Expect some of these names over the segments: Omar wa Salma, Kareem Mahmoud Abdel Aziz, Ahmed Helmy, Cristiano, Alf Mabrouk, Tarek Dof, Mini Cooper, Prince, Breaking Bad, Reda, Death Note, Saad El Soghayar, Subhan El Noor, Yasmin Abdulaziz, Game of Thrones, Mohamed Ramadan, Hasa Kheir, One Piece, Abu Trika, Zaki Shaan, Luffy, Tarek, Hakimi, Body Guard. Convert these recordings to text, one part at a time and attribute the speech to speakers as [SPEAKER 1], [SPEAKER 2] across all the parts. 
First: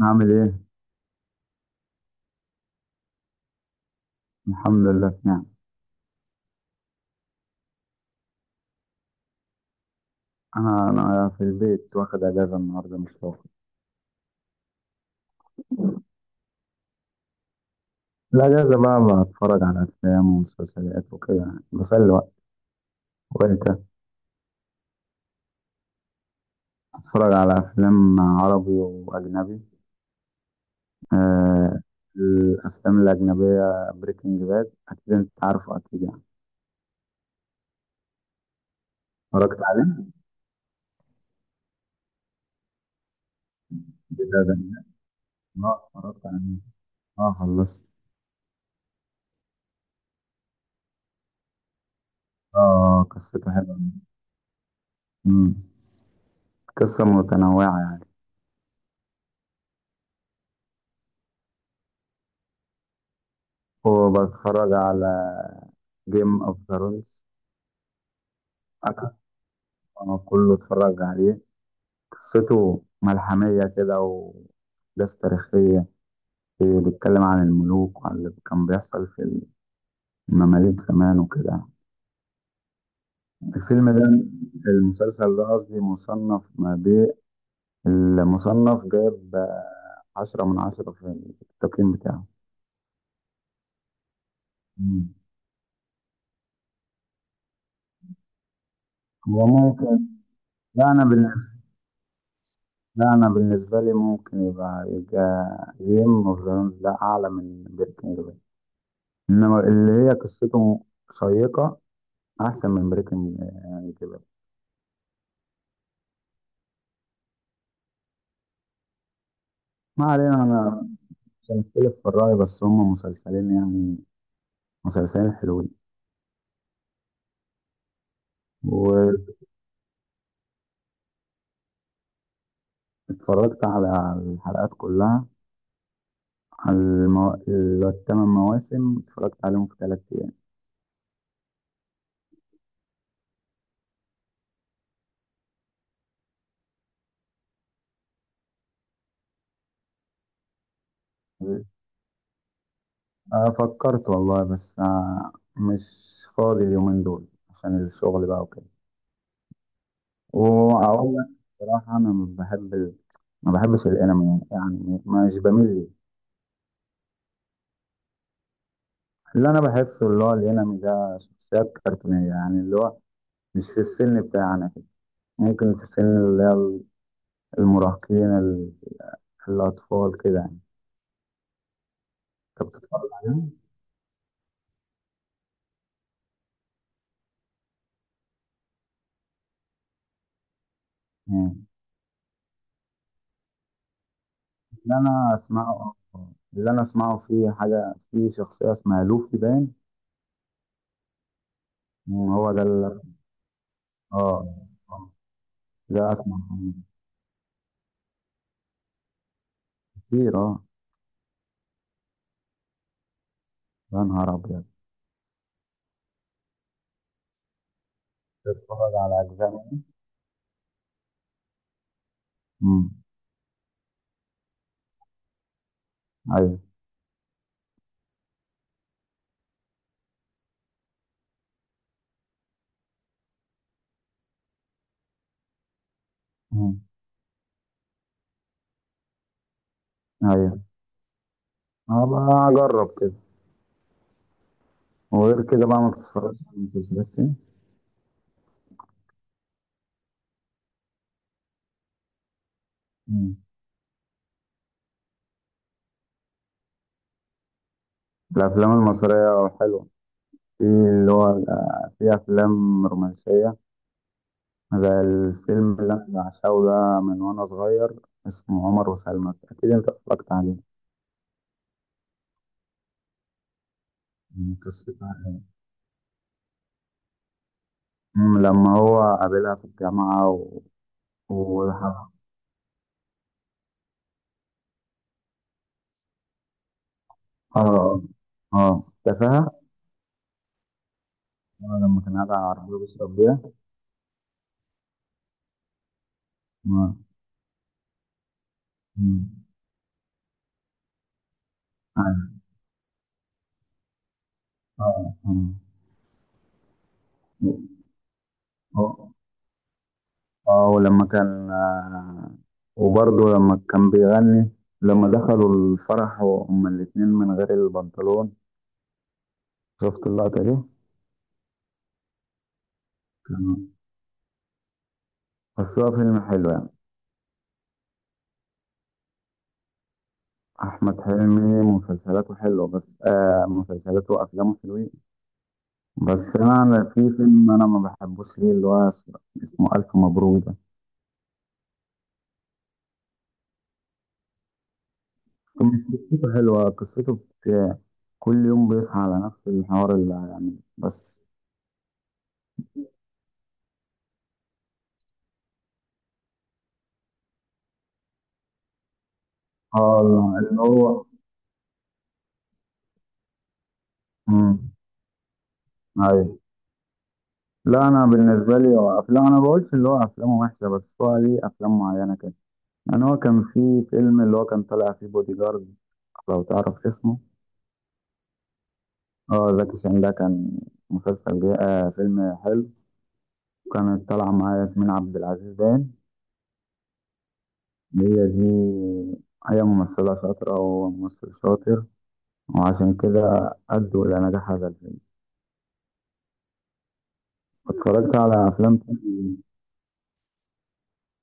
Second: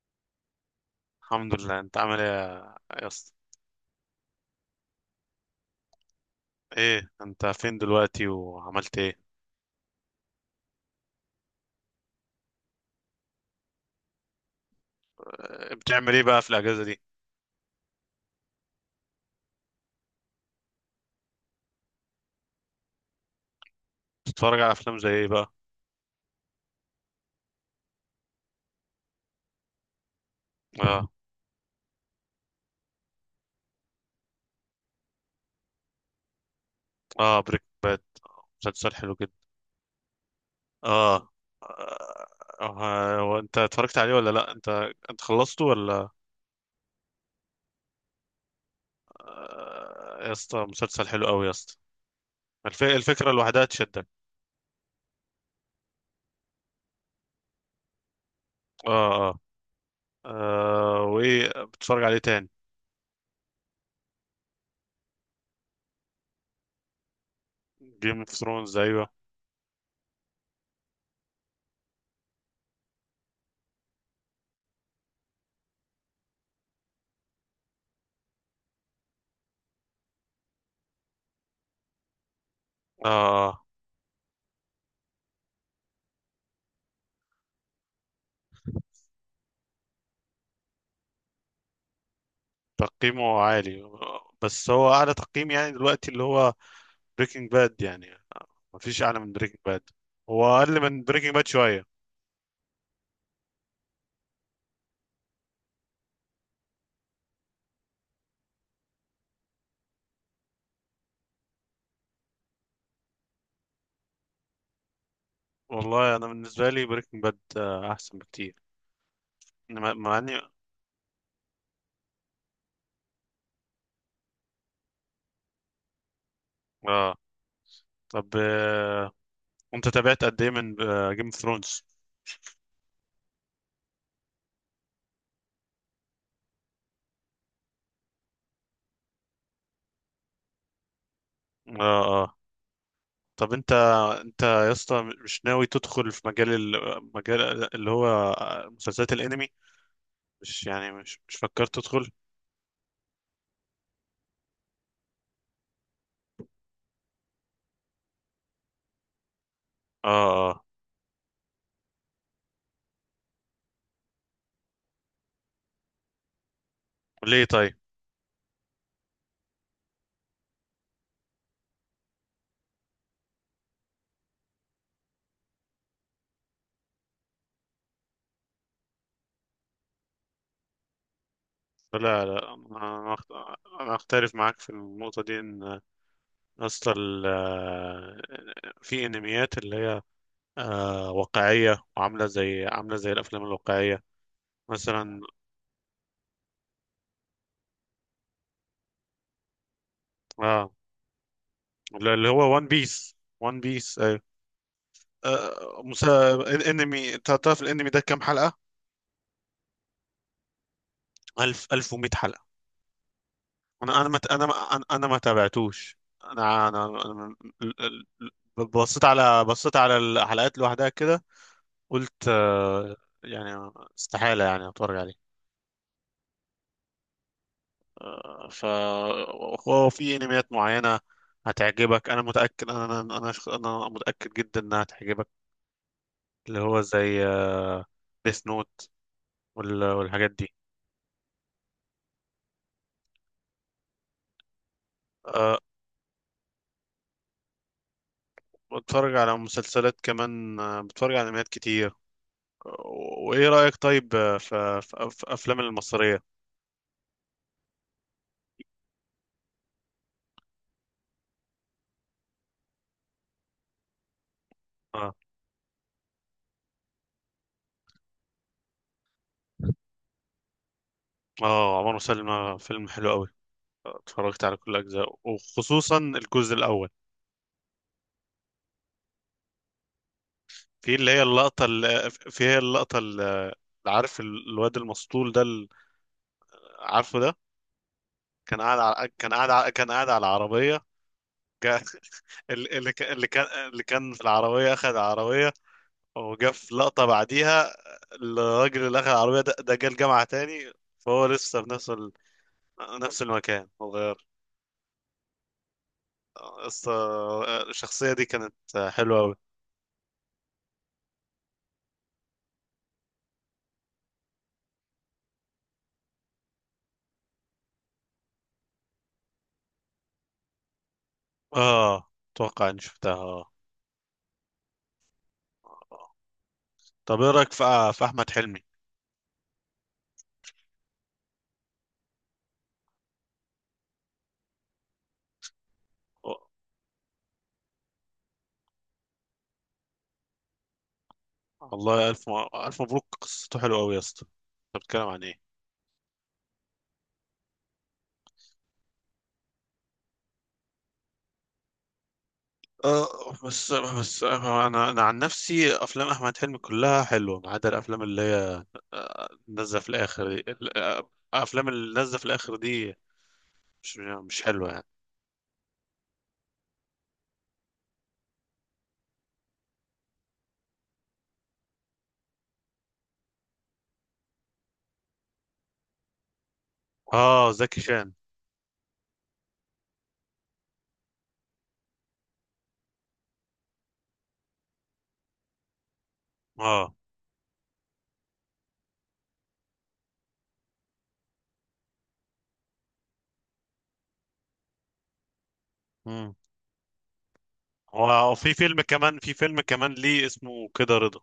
[SPEAKER 1] عامل ايه؟
[SPEAKER 2] الحمد لله. انت عامل ايه يا يا اسطى؟
[SPEAKER 1] الحمد لله، في نعم.
[SPEAKER 2] ايه انت فين دلوقتي وعملت ايه؟
[SPEAKER 1] انا في البيت واخد اجازه النهارده، مش فاضي.
[SPEAKER 2] اه، بتعمل ايه بقى في الاجازه دي؟
[SPEAKER 1] الاجازه بقى بتفرج على افلام ومسلسلات وكده، يعني بسلي وقت. وانت؟
[SPEAKER 2] بتتفرج على افلام زي ايه بقى؟
[SPEAKER 1] بتفرج على افلام عربي واجنبي.
[SPEAKER 2] اه.
[SPEAKER 1] آه. الافلام الاجنبيه بريكنج باد، اكيد انت عارفه، اكيد يعني.
[SPEAKER 2] اه بريك باد مسلسل حلو جدا.
[SPEAKER 1] اتفرجت عليه؟
[SPEAKER 2] اه. اه، اه، هو انت اتفرجت عليه ولا
[SPEAKER 1] ده
[SPEAKER 2] لا
[SPEAKER 1] ده
[SPEAKER 2] انت انت خلصته
[SPEAKER 1] اه،
[SPEAKER 2] ولا؟
[SPEAKER 1] اتفرجت عليه. اه، خلصت.
[SPEAKER 2] اه، يا اسطى مسلسل حلو قوي يا اسطى.
[SPEAKER 1] اه،
[SPEAKER 2] الفكره
[SPEAKER 1] قصته
[SPEAKER 2] لوحدها
[SPEAKER 1] حلوه.
[SPEAKER 2] تشدك.
[SPEAKER 1] مم. قصه متنوعه يعني.
[SPEAKER 2] اه اه. اه، وايه بتتفرج عليه تاني؟
[SPEAKER 1] وبتفرج على جيم اوف ثرونز.
[SPEAKER 2] جيم اوف ثرونز، ايوه.
[SPEAKER 1] آه، كله اتفرج عليه. قصته ملحمية كده، وأحداث تاريخية. إيه، بيتكلم عن الملوك وعن اللي كان بيحصل في المماليك زمان وكده.
[SPEAKER 2] اه.
[SPEAKER 1] الفيلم ده، المسلسل ده قصدي، مصنف ما بين، المصنف جايب 10 من 10 في التقييم بتاعه.
[SPEAKER 2] تقييمه عالي، بس هو اعلى
[SPEAKER 1] مم.
[SPEAKER 2] تقييم يعني دلوقتي اللي هو بريكنج باد يعني؟ مفيش اعلى من
[SPEAKER 1] هو
[SPEAKER 2] بريكنج باد.
[SPEAKER 1] ممكن.
[SPEAKER 2] هو اقل
[SPEAKER 1] لا أنا
[SPEAKER 2] من بريكنج باد
[SPEAKER 1] بالنسبة
[SPEAKER 2] شويه.
[SPEAKER 1] لا، أنا بالنسبة لي ممكن يبقى جيم أوف ثرونز لا أعلى من بريكنج باد، إنما اللي هي قصته شيقة، احسن من بريكنج يعني كده.
[SPEAKER 2] والله انا بالنسبه لي بريكنج باد احسن بكتير. مع
[SPEAKER 1] ما
[SPEAKER 2] مع
[SPEAKER 1] علينا،
[SPEAKER 2] اني
[SPEAKER 1] انا مش هنختلف في الرأي، بس هم مسلسلين يعني، مسلسلين حلوين.
[SPEAKER 2] اه. طب آه.
[SPEAKER 1] واتفرجت
[SPEAKER 2] انت تابعت قد ايه من جيم اوف ثرونز؟
[SPEAKER 1] على الحلقات كلها، على الـ8 مواسم، اتفرجت عليهم في 3 ايام.
[SPEAKER 2] اه اه. طب انت يا اسطى مش ناوي تدخل في مجال المجال اللي هو مسلسلات الانمي؟ مش يعني مش فكرت تدخل؟
[SPEAKER 1] آه، فكرت والله، بس مش فاضي اليومين دول عشان الشغل بقى وكده.
[SPEAKER 2] اه اه.
[SPEAKER 1] واقول لك بصراحة، انا ما بحبش الانمي، يعني مش بميل ليه.
[SPEAKER 2] ليه طيب؟
[SPEAKER 1] اللي انا بحسه، اللي هو الانمي ده شخصيات كرتونية، يعني اللي هو مش في السن بتاعنا كده. ممكن في سن اللي هي المراهقين، الأطفال كده يعني.
[SPEAKER 2] لا لا
[SPEAKER 1] أنت بتتفرج عليهم؟
[SPEAKER 2] أنا اختلف معاك في النقطه دي، ان اصلا في انميات اللي هي
[SPEAKER 1] يعني
[SPEAKER 2] واقعيه وعامله زي الافلام الواقعيه
[SPEAKER 1] اللي
[SPEAKER 2] مثلا.
[SPEAKER 1] أنا أسمعه اللي أنا أسمعه في حاجة، في شخصية اسمها لوفي باين.
[SPEAKER 2] اه اللي
[SPEAKER 1] مم، هو
[SPEAKER 2] هو
[SPEAKER 1] ده
[SPEAKER 2] وان
[SPEAKER 1] اللي،
[SPEAKER 2] بيس. وان بيس ايوه.
[SPEAKER 1] آه. آه. ده أسمع عنه
[SPEAKER 2] انمي، تعرف الانمي ده كام حلقه؟
[SPEAKER 1] كتير، آه.
[SPEAKER 2] 1000 1100 حلقه.
[SPEAKER 1] يا
[SPEAKER 2] انا انا ما
[SPEAKER 1] نهار
[SPEAKER 2] انا ما
[SPEAKER 1] أبيض.
[SPEAKER 2] انا أنا ما تابعتوش. انا انا أنا- ال- ال- ال-
[SPEAKER 1] بتتفرج
[SPEAKER 2] بصيت
[SPEAKER 1] على
[SPEAKER 2] على
[SPEAKER 1] أجزاء
[SPEAKER 2] بصيت
[SPEAKER 1] منه؟
[SPEAKER 2] على الحلقات لوحدها كده. قلت
[SPEAKER 1] مم.
[SPEAKER 2] آه، يعني استحالة يعني اتفرج عليه.
[SPEAKER 1] أيوه.
[SPEAKER 2] آه، ف هو في انميات معينة هتعجبك. انا متأكد، أنا متأكد جدا انها هتعجبك، اللي هو
[SPEAKER 1] مم.
[SPEAKER 2] زي ديث نوت والحاجات دي.
[SPEAKER 1] أيوه، هبقى أجرب كده. وغير
[SPEAKER 2] آه،
[SPEAKER 1] كده بقى ما بتتفرجش على المسلسلات كده؟
[SPEAKER 2] بتفرج على مسلسلات كمان، بتفرج على انميات كتير. وايه رأيك طيب في في افلام المصرية؟
[SPEAKER 1] الأفلام المصرية حلوة. في اللي هو في أفلام رومانسية، زي
[SPEAKER 2] اه.
[SPEAKER 1] الفيلم اللي أنا بعشقه ده من وأنا صغير. اسمه عمر وسلمى، أكيد أنت اتفرجت عليه.
[SPEAKER 2] اه عمر وسلمى فيلم حلو قوي، اتفرجت على
[SPEAKER 1] مم،
[SPEAKER 2] كل
[SPEAKER 1] قصته
[SPEAKER 2] اجزاء
[SPEAKER 1] عن إيه؟
[SPEAKER 2] وخصوصا الجزء الاول.
[SPEAKER 1] مم، لما هو قابلها في الجامعة
[SPEAKER 2] في اللي هي اللقطة اللي
[SPEAKER 1] آه.
[SPEAKER 2] في هي اللقطة اللي، عارف الواد المسطول عارفه ده؟
[SPEAKER 1] آه.
[SPEAKER 2] كان قاعد
[SPEAKER 1] آه،
[SPEAKER 2] على كان قاعد
[SPEAKER 1] تفاهة.
[SPEAKER 2] على كان قاعد على العربية. جا-
[SPEAKER 1] آه، لما كان قاعد على
[SPEAKER 2] ال-
[SPEAKER 1] العربية
[SPEAKER 2] اللي كان
[SPEAKER 1] بيشرب
[SPEAKER 2] اللي
[SPEAKER 1] بيها.
[SPEAKER 2] كان اللي كان في العربية أخذ العربية، وجا في
[SPEAKER 1] آه.
[SPEAKER 2] لقطة بعديها. الراجل اللي أخذ العربية
[SPEAKER 1] مم.
[SPEAKER 2] ده جه الجامعة تاني، فهو لسه في
[SPEAKER 1] أيوة.
[SPEAKER 2] نفس المكان، متغير
[SPEAKER 1] آه.
[SPEAKER 2] بس. الشخصية دي كانت
[SPEAKER 1] آه.
[SPEAKER 2] حلوة أوي.
[SPEAKER 1] اه، ولما كان، وبرضه لما كان بيغني، لما دخلوا الفرح وهما الاتنين من غير البنطلون. شفت اللقطة دي؟
[SPEAKER 2] آه، أتوقع إني شفتها آه
[SPEAKER 1] كان- بس
[SPEAKER 2] آه.
[SPEAKER 1] هو
[SPEAKER 2] آه.
[SPEAKER 1] فيلم حلو يعني.
[SPEAKER 2] طب إيه رأيك في أحمد حلمي؟
[SPEAKER 1] أحمد حلمي مسلسلاته حلوة، بس مسلسلاته وأفلامه حلوين. بس أنا في فيلم أنا ما بحبوش ليه، اللي هو اسمه، اسمه ألف مبروك ده.
[SPEAKER 2] والله ألف مبروك قصته حلوة أوي يا اسطى. أنت بتتكلم عن إيه؟
[SPEAKER 1] فيلم قصته حلوة، قصته بت- كل يوم بيصحى على نفس الحوار، اللي يعني بس.
[SPEAKER 2] أه بس أنا عن نفسي أفلام أحمد حلمي كلها حلوة، ما عدا الأفلام اللي هي نازلة في الآخر
[SPEAKER 1] اه،
[SPEAKER 2] دي
[SPEAKER 1] اللي
[SPEAKER 2] ال-
[SPEAKER 1] هو.
[SPEAKER 2] آه، الأفلام اللي نازلة في الآخر دي مش حلوة
[SPEAKER 1] مم.
[SPEAKER 2] يعني.
[SPEAKER 1] أيوه. لا، انا بالنسبه لي هو افلام، انا بقولش اللي هو افلامه وحشه، بس هو ليه افلام معينه كده يعني. هو كان في فيلم اللي هو كان طالع فيه بودي جارد، لو تعرف اسمه.
[SPEAKER 2] آه زكي شان.
[SPEAKER 1] اه، زكي شان. ده كان مسلسل جاي، فيلم حلو. كانت طالعه معاه ياسمين عبد العزيز باين.
[SPEAKER 2] آه.
[SPEAKER 1] هي دي، هي ممثله شاطره وهو ممثل شاطر، وعشان كده ادوا الى نجاح هذا الفيلم.
[SPEAKER 2] مم.
[SPEAKER 1] اتفرجت
[SPEAKER 2] هو
[SPEAKER 1] على
[SPEAKER 2] في
[SPEAKER 1] افلام
[SPEAKER 2] فيلم كمان، في
[SPEAKER 1] تاني.
[SPEAKER 2] فيلم كمان ليه، اسمه كده رضا.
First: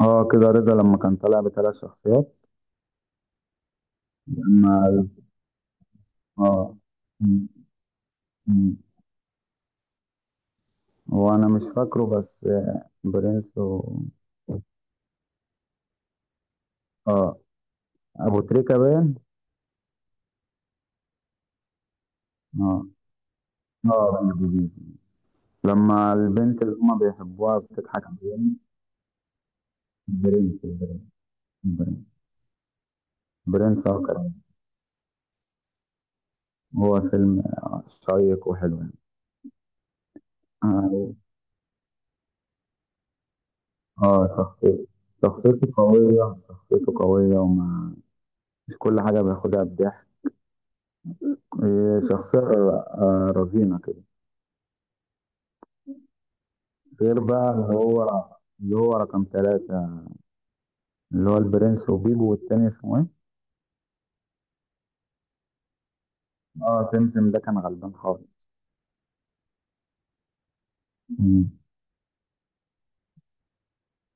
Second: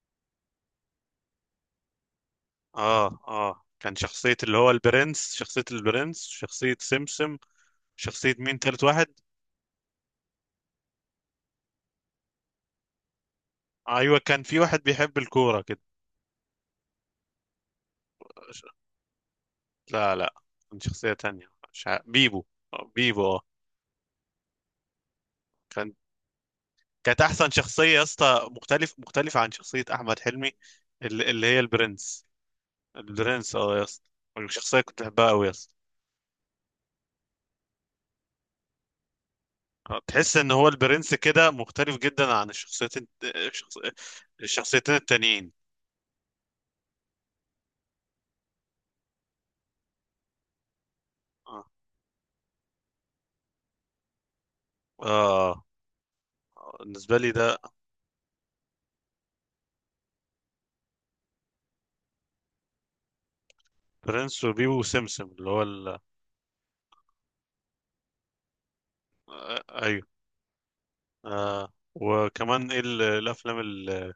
[SPEAKER 1] اه، كده رضا. لما كان طالع بـ3 شخصيات.
[SPEAKER 2] آه آه كان شخصية اللي هو
[SPEAKER 1] لما
[SPEAKER 2] البرنس، شخصية
[SPEAKER 1] اه
[SPEAKER 2] سمسم، شخصية مين تالت واحد؟
[SPEAKER 1] هو انا مش فاكره، بس برنس
[SPEAKER 2] أيوة كان في واحد بيحب الكورة كده.
[SPEAKER 1] اه. ابو تريكة باين.
[SPEAKER 2] لا لا، كان شخصية تانية مش عارف. بيبو.
[SPEAKER 1] اه.
[SPEAKER 2] آه، بيبو اه.
[SPEAKER 1] اه، بني جديد،
[SPEAKER 2] كان،
[SPEAKER 1] لما البنت اللي هما
[SPEAKER 2] كانت أحسن
[SPEAKER 1] بيحبوها
[SPEAKER 2] شخصية يا
[SPEAKER 1] بتضحك
[SPEAKER 2] اسطى،
[SPEAKER 1] عليهم.
[SPEAKER 2] مختلفة عن شخصية أحمد حلمي.
[SPEAKER 1] برنس برنس.
[SPEAKER 2] اللي هي
[SPEAKER 1] برنس.
[SPEAKER 2] البرنس. البرنس اه يا
[SPEAKER 1] برنس، آه،
[SPEAKER 2] اسطى،
[SPEAKER 1] كان.
[SPEAKER 2] الشخصية كنت بحبها أوي يا اسطى.
[SPEAKER 1] هو فيلم آه، شيق وحلو يعني.
[SPEAKER 2] آه، تحس إن هو البرنس
[SPEAKER 1] اه.
[SPEAKER 2] كده مختلف جدا عن
[SPEAKER 1] آه، شخصيته،
[SPEAKER 2] الشخصيتين التانيين.
[SPEAKER 1] شخصيته قوية مش كل حاجة بياخدها بضحك.
[SPEAKER 2] اه.
[SPEAKER 1] إيه، شخصية رزينة كده.
[SPEAKER 2] آه. بالنسبة
[SPEAKER 1] غير
[SPEAKER 2] لي
[SPEAKER 1] بقى
[SPEAKER 2] ده.
[SPEAKER 1] اللي هو، اللي هو رقم 3، اللي هو البرنس وبيبو والتاني اسمه إيه؟
[SPEAKER 2] برنس وبيبو وسمسم اللي هو ال...
[SPEAKER 1] اه، تمتم ده كان غلبان خالص.
[SPEAKER 2] آه، أيوه.
[SPEAKER 1] مم.
[SPEAKER 2] آه. وكمان ايه الأفلام اللي,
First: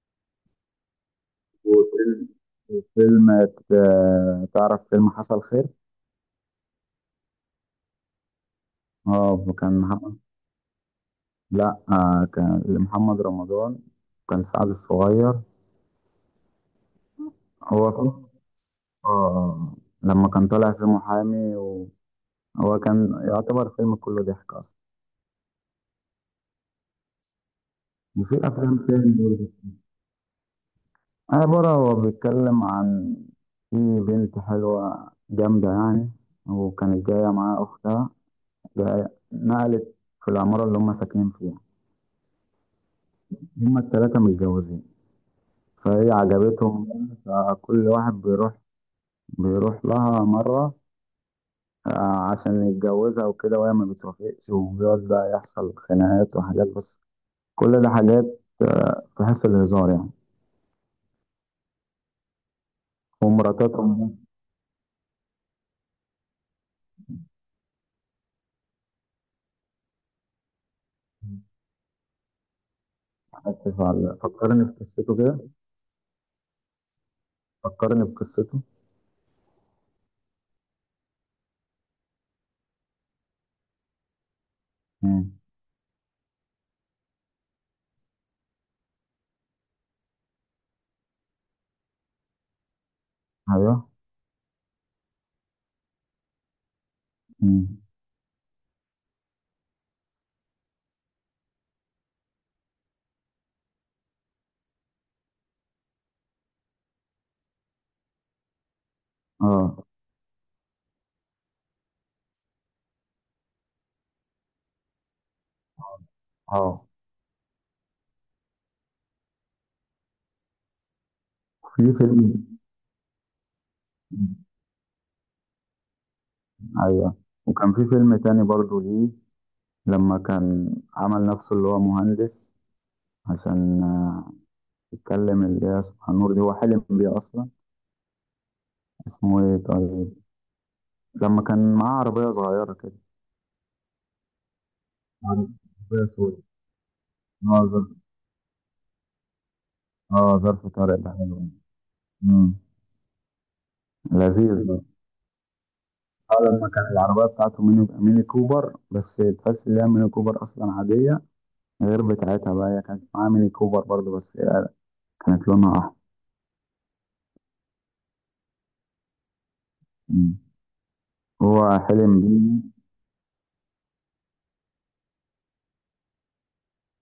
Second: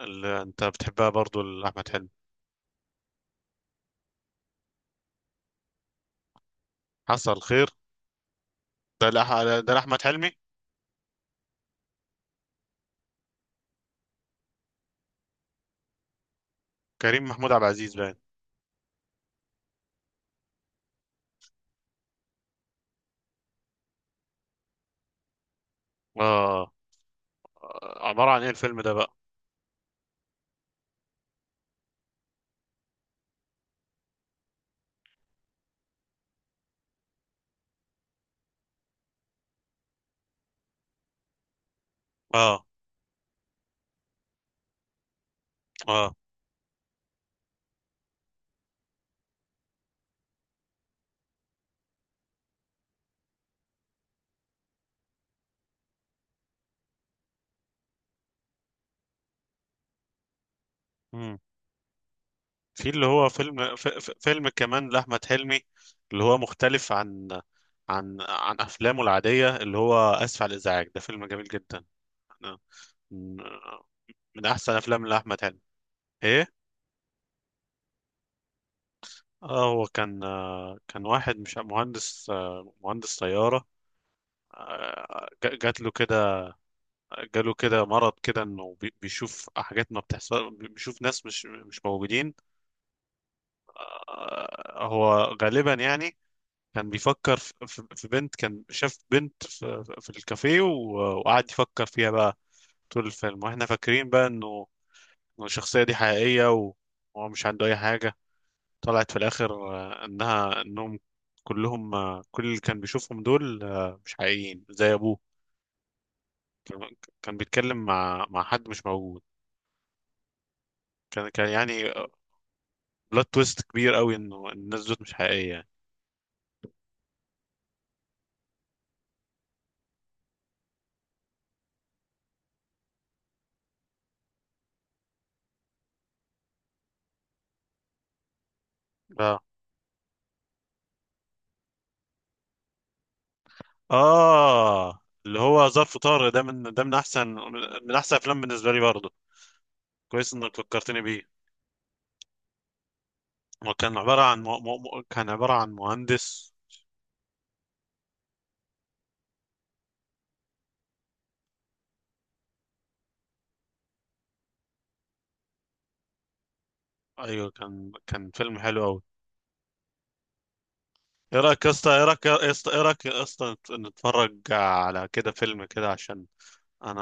[SPEAKER 2] اللي أنت بتحبها برضو لأحمد حلمي؟
[SPEAKER 1] وفيلم، فيلم، آه، تعرف فيلم حصل خير؟
[SPEAKER 2] حصل خير.
[SPEAKER 1] اه،
[SPEAKER 2] ده
[SPEAKER 1] كان
[SPEAKER 2] لأحمد
[SPEAKER 1] محمد،
[SPEAKER 2] حلمي.
[SPEAKER 1] لا، كان محمد رمضان، كان سعد الصغير.
[SPEAKER 2] كريم محمود عبد
[SPEAKER 1] هو
[SPEAKER 2] العزيز باين.
[SPEAKER 1] فيلم، اه، لما كان طالع في محامي، وهو كان يعتبر فيلم كله ضحك اصلا.
[SPEAKER 2] آه. عبارة عن
[SPEAKER 1] وفي
[SPEAKER 2] إيه
[SPEAKER 1] افلام
[SPEAKER 2] الفيلم ده
[SPEAKER 1] تاني
[SPEAKER 2] بقى؟
[SPEAKER 1] برضه. عبارة هو بيتكلم عن، في بنت حلوة جامدة يعني، وكانت جاية معاها أختها نقلت في العمارة اللي هم ساكنين فيها.
[SPEAKER 2] آه
[SPEAKER 1] هم التلاتة متجوزين، فهي
[SPEAKER 2] آه.
[SPEAKER 1] عجبتهم. بقى، فكل واحد بيروح، بيروح لها مرة عشان يتجوزها وكده، وهي ما بتوافقش، وبيقعد بقى يحصل خناقات وحاجات. بس كل ده حاجات في حس الهزار يعني.
[SPEAKER 2] مم. في اللي هو
[SPEAKER 1] ومراتاتهم.
[SPEAKER 2] فيلم كمان لأحمد حلمي، اللي هو مختلف عن عن أفلامه العادية، اللي هو آسف على الإزعاج. ده فيلم جميل جدا، أنا- من
[SPEAKER 1] آسف على،
[SPEAKER 2] من
[SPEAKER 1] فكرني
[SPEAKER 2] أحسن
[SPEAKER 1] في
[SPEAKER 2] أفلام
[SPEAKER 1] قصته كده،
[SPEAKER 2] لأحمد حلمي. إيه.
[SPEAKER 1] فكرني بقصته.
[SPEAKER 2] آه، هو كان آه، كان واحد مش مهندس، آه، مهندس طيارة. آه،
[SPEAKER 1] مم.
[SPEAKER 2] جات له كده، جاله كده مرض كده، انه بيشوف حاجات ما بتحصل، بيشوف ناس مش موجودين.
[SPEAKER 1] ايوه.
[SPEAKER 2] آه، هو غالبا يعني كان بيفكر في
[SPEAKER 1] مم.
[SPEAKER 2] في بنت، كان شاف بنت في الكافيه، وقعد يفكر فيها بقى طول الفيلم، واحنا فاكرين بقى إنه الشخصية دي حقيقية، وهو مش عنده اي حاجة. طلعت في الاخر
[SPEAKER 1] اه.
[SPEAKER 2] آه، انهم كلهم آه، كل اللي كان بيشوفهم دول آه، مش حقيقيين، زي ابوه.
[SPEAKER 1] اه.
[SPEAKER 2] كان، كان بيتكلم مع حد مش موجود. كان، كان يعني
[SPEAKER 1] في فيلم.
[SPEAKER 2] بلوت تويست كبير قوي، انه الناس دول مش حقيقيه يعني.
[SPEAKER 1] ايوه، وكان في فيلم تاني برضو ليه، لما كان عمل نفسه اللي هو مهندس عشان يتكلم اللي هي سبحان النور دي، هو حلم بيه أصلا. اسمه
[SPEAKER 2] اه
[SPEAKER 1] إيه طيب؟ لما كان معاه عربية صغيرة كده.
[SPEAKER 2] اه. اللي هو ظرف
[SPEAKER 1] عربية
[SPEAKER 2] طارق،
[SPEAKER 1] سوري،
[SPEAKER 2] ده من احسن،
[SPEAKER 1] اه، ظرف.
[SPEAKER 2] من احسن افلام بالنسبه لي برضه. كويس
[SPEAKER 1] اه،
[SPEAKER 2] انك
[SPEAKER 1] ظرف طارق
[SPEAKER 2] فكرتني
[SPEAKER 1] ده
[SPEAKER 2] بيه.
[SPEAKER 1] حلو. أمم.
[SPEAKER 2] هو كان عباره عن
[SPEAKER 1] لذيذ ده.
[SPEAKER 2] كان عباره عن
[SPEAKER 1] اه،
[SPEAKER 2] مهندس.
[SPEAKER 1] لما كان العربية بتاعته ميني كوبر، بس تحس إن هي ميني كوبر أصلا عادية، غير بتاعتها بقى. هي كانت معاه ميني كوبر برضه، بس كانت لونها أحمر.
[SPEAKER 2] ايوه كان، كان فيلم حلو قوي.
[SPEAKER 1] أمم.
[SPEAKER 2] ايه رايك يا
[SPEAKER 1] هو
[SPEAKER 2] اسطى،
[SPEAKER 1] حلم بيه.
[SPEAKER 2] نتفرج على كده فيلم كده؟ عشان انا،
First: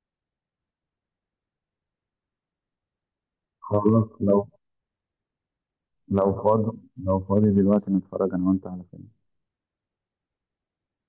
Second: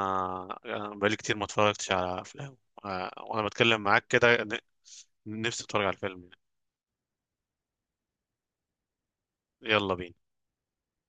[SPEAKER 2] بقالي كتير ما اتفرجتش على افلام، آه، وانا بتكلم معاك
[SPEAKER 1] خلاص.
[SPEAKER 2] كده نفسي اتفرج على الفيلم
[SPEAKER 1] لو
[SPEAKER 2] يعني.
[SPEAKER 1] فاضي لو فاضي دلوقتي نتفرج انا وانت على فيلم.
[SPEAKER 2] يلا بينا.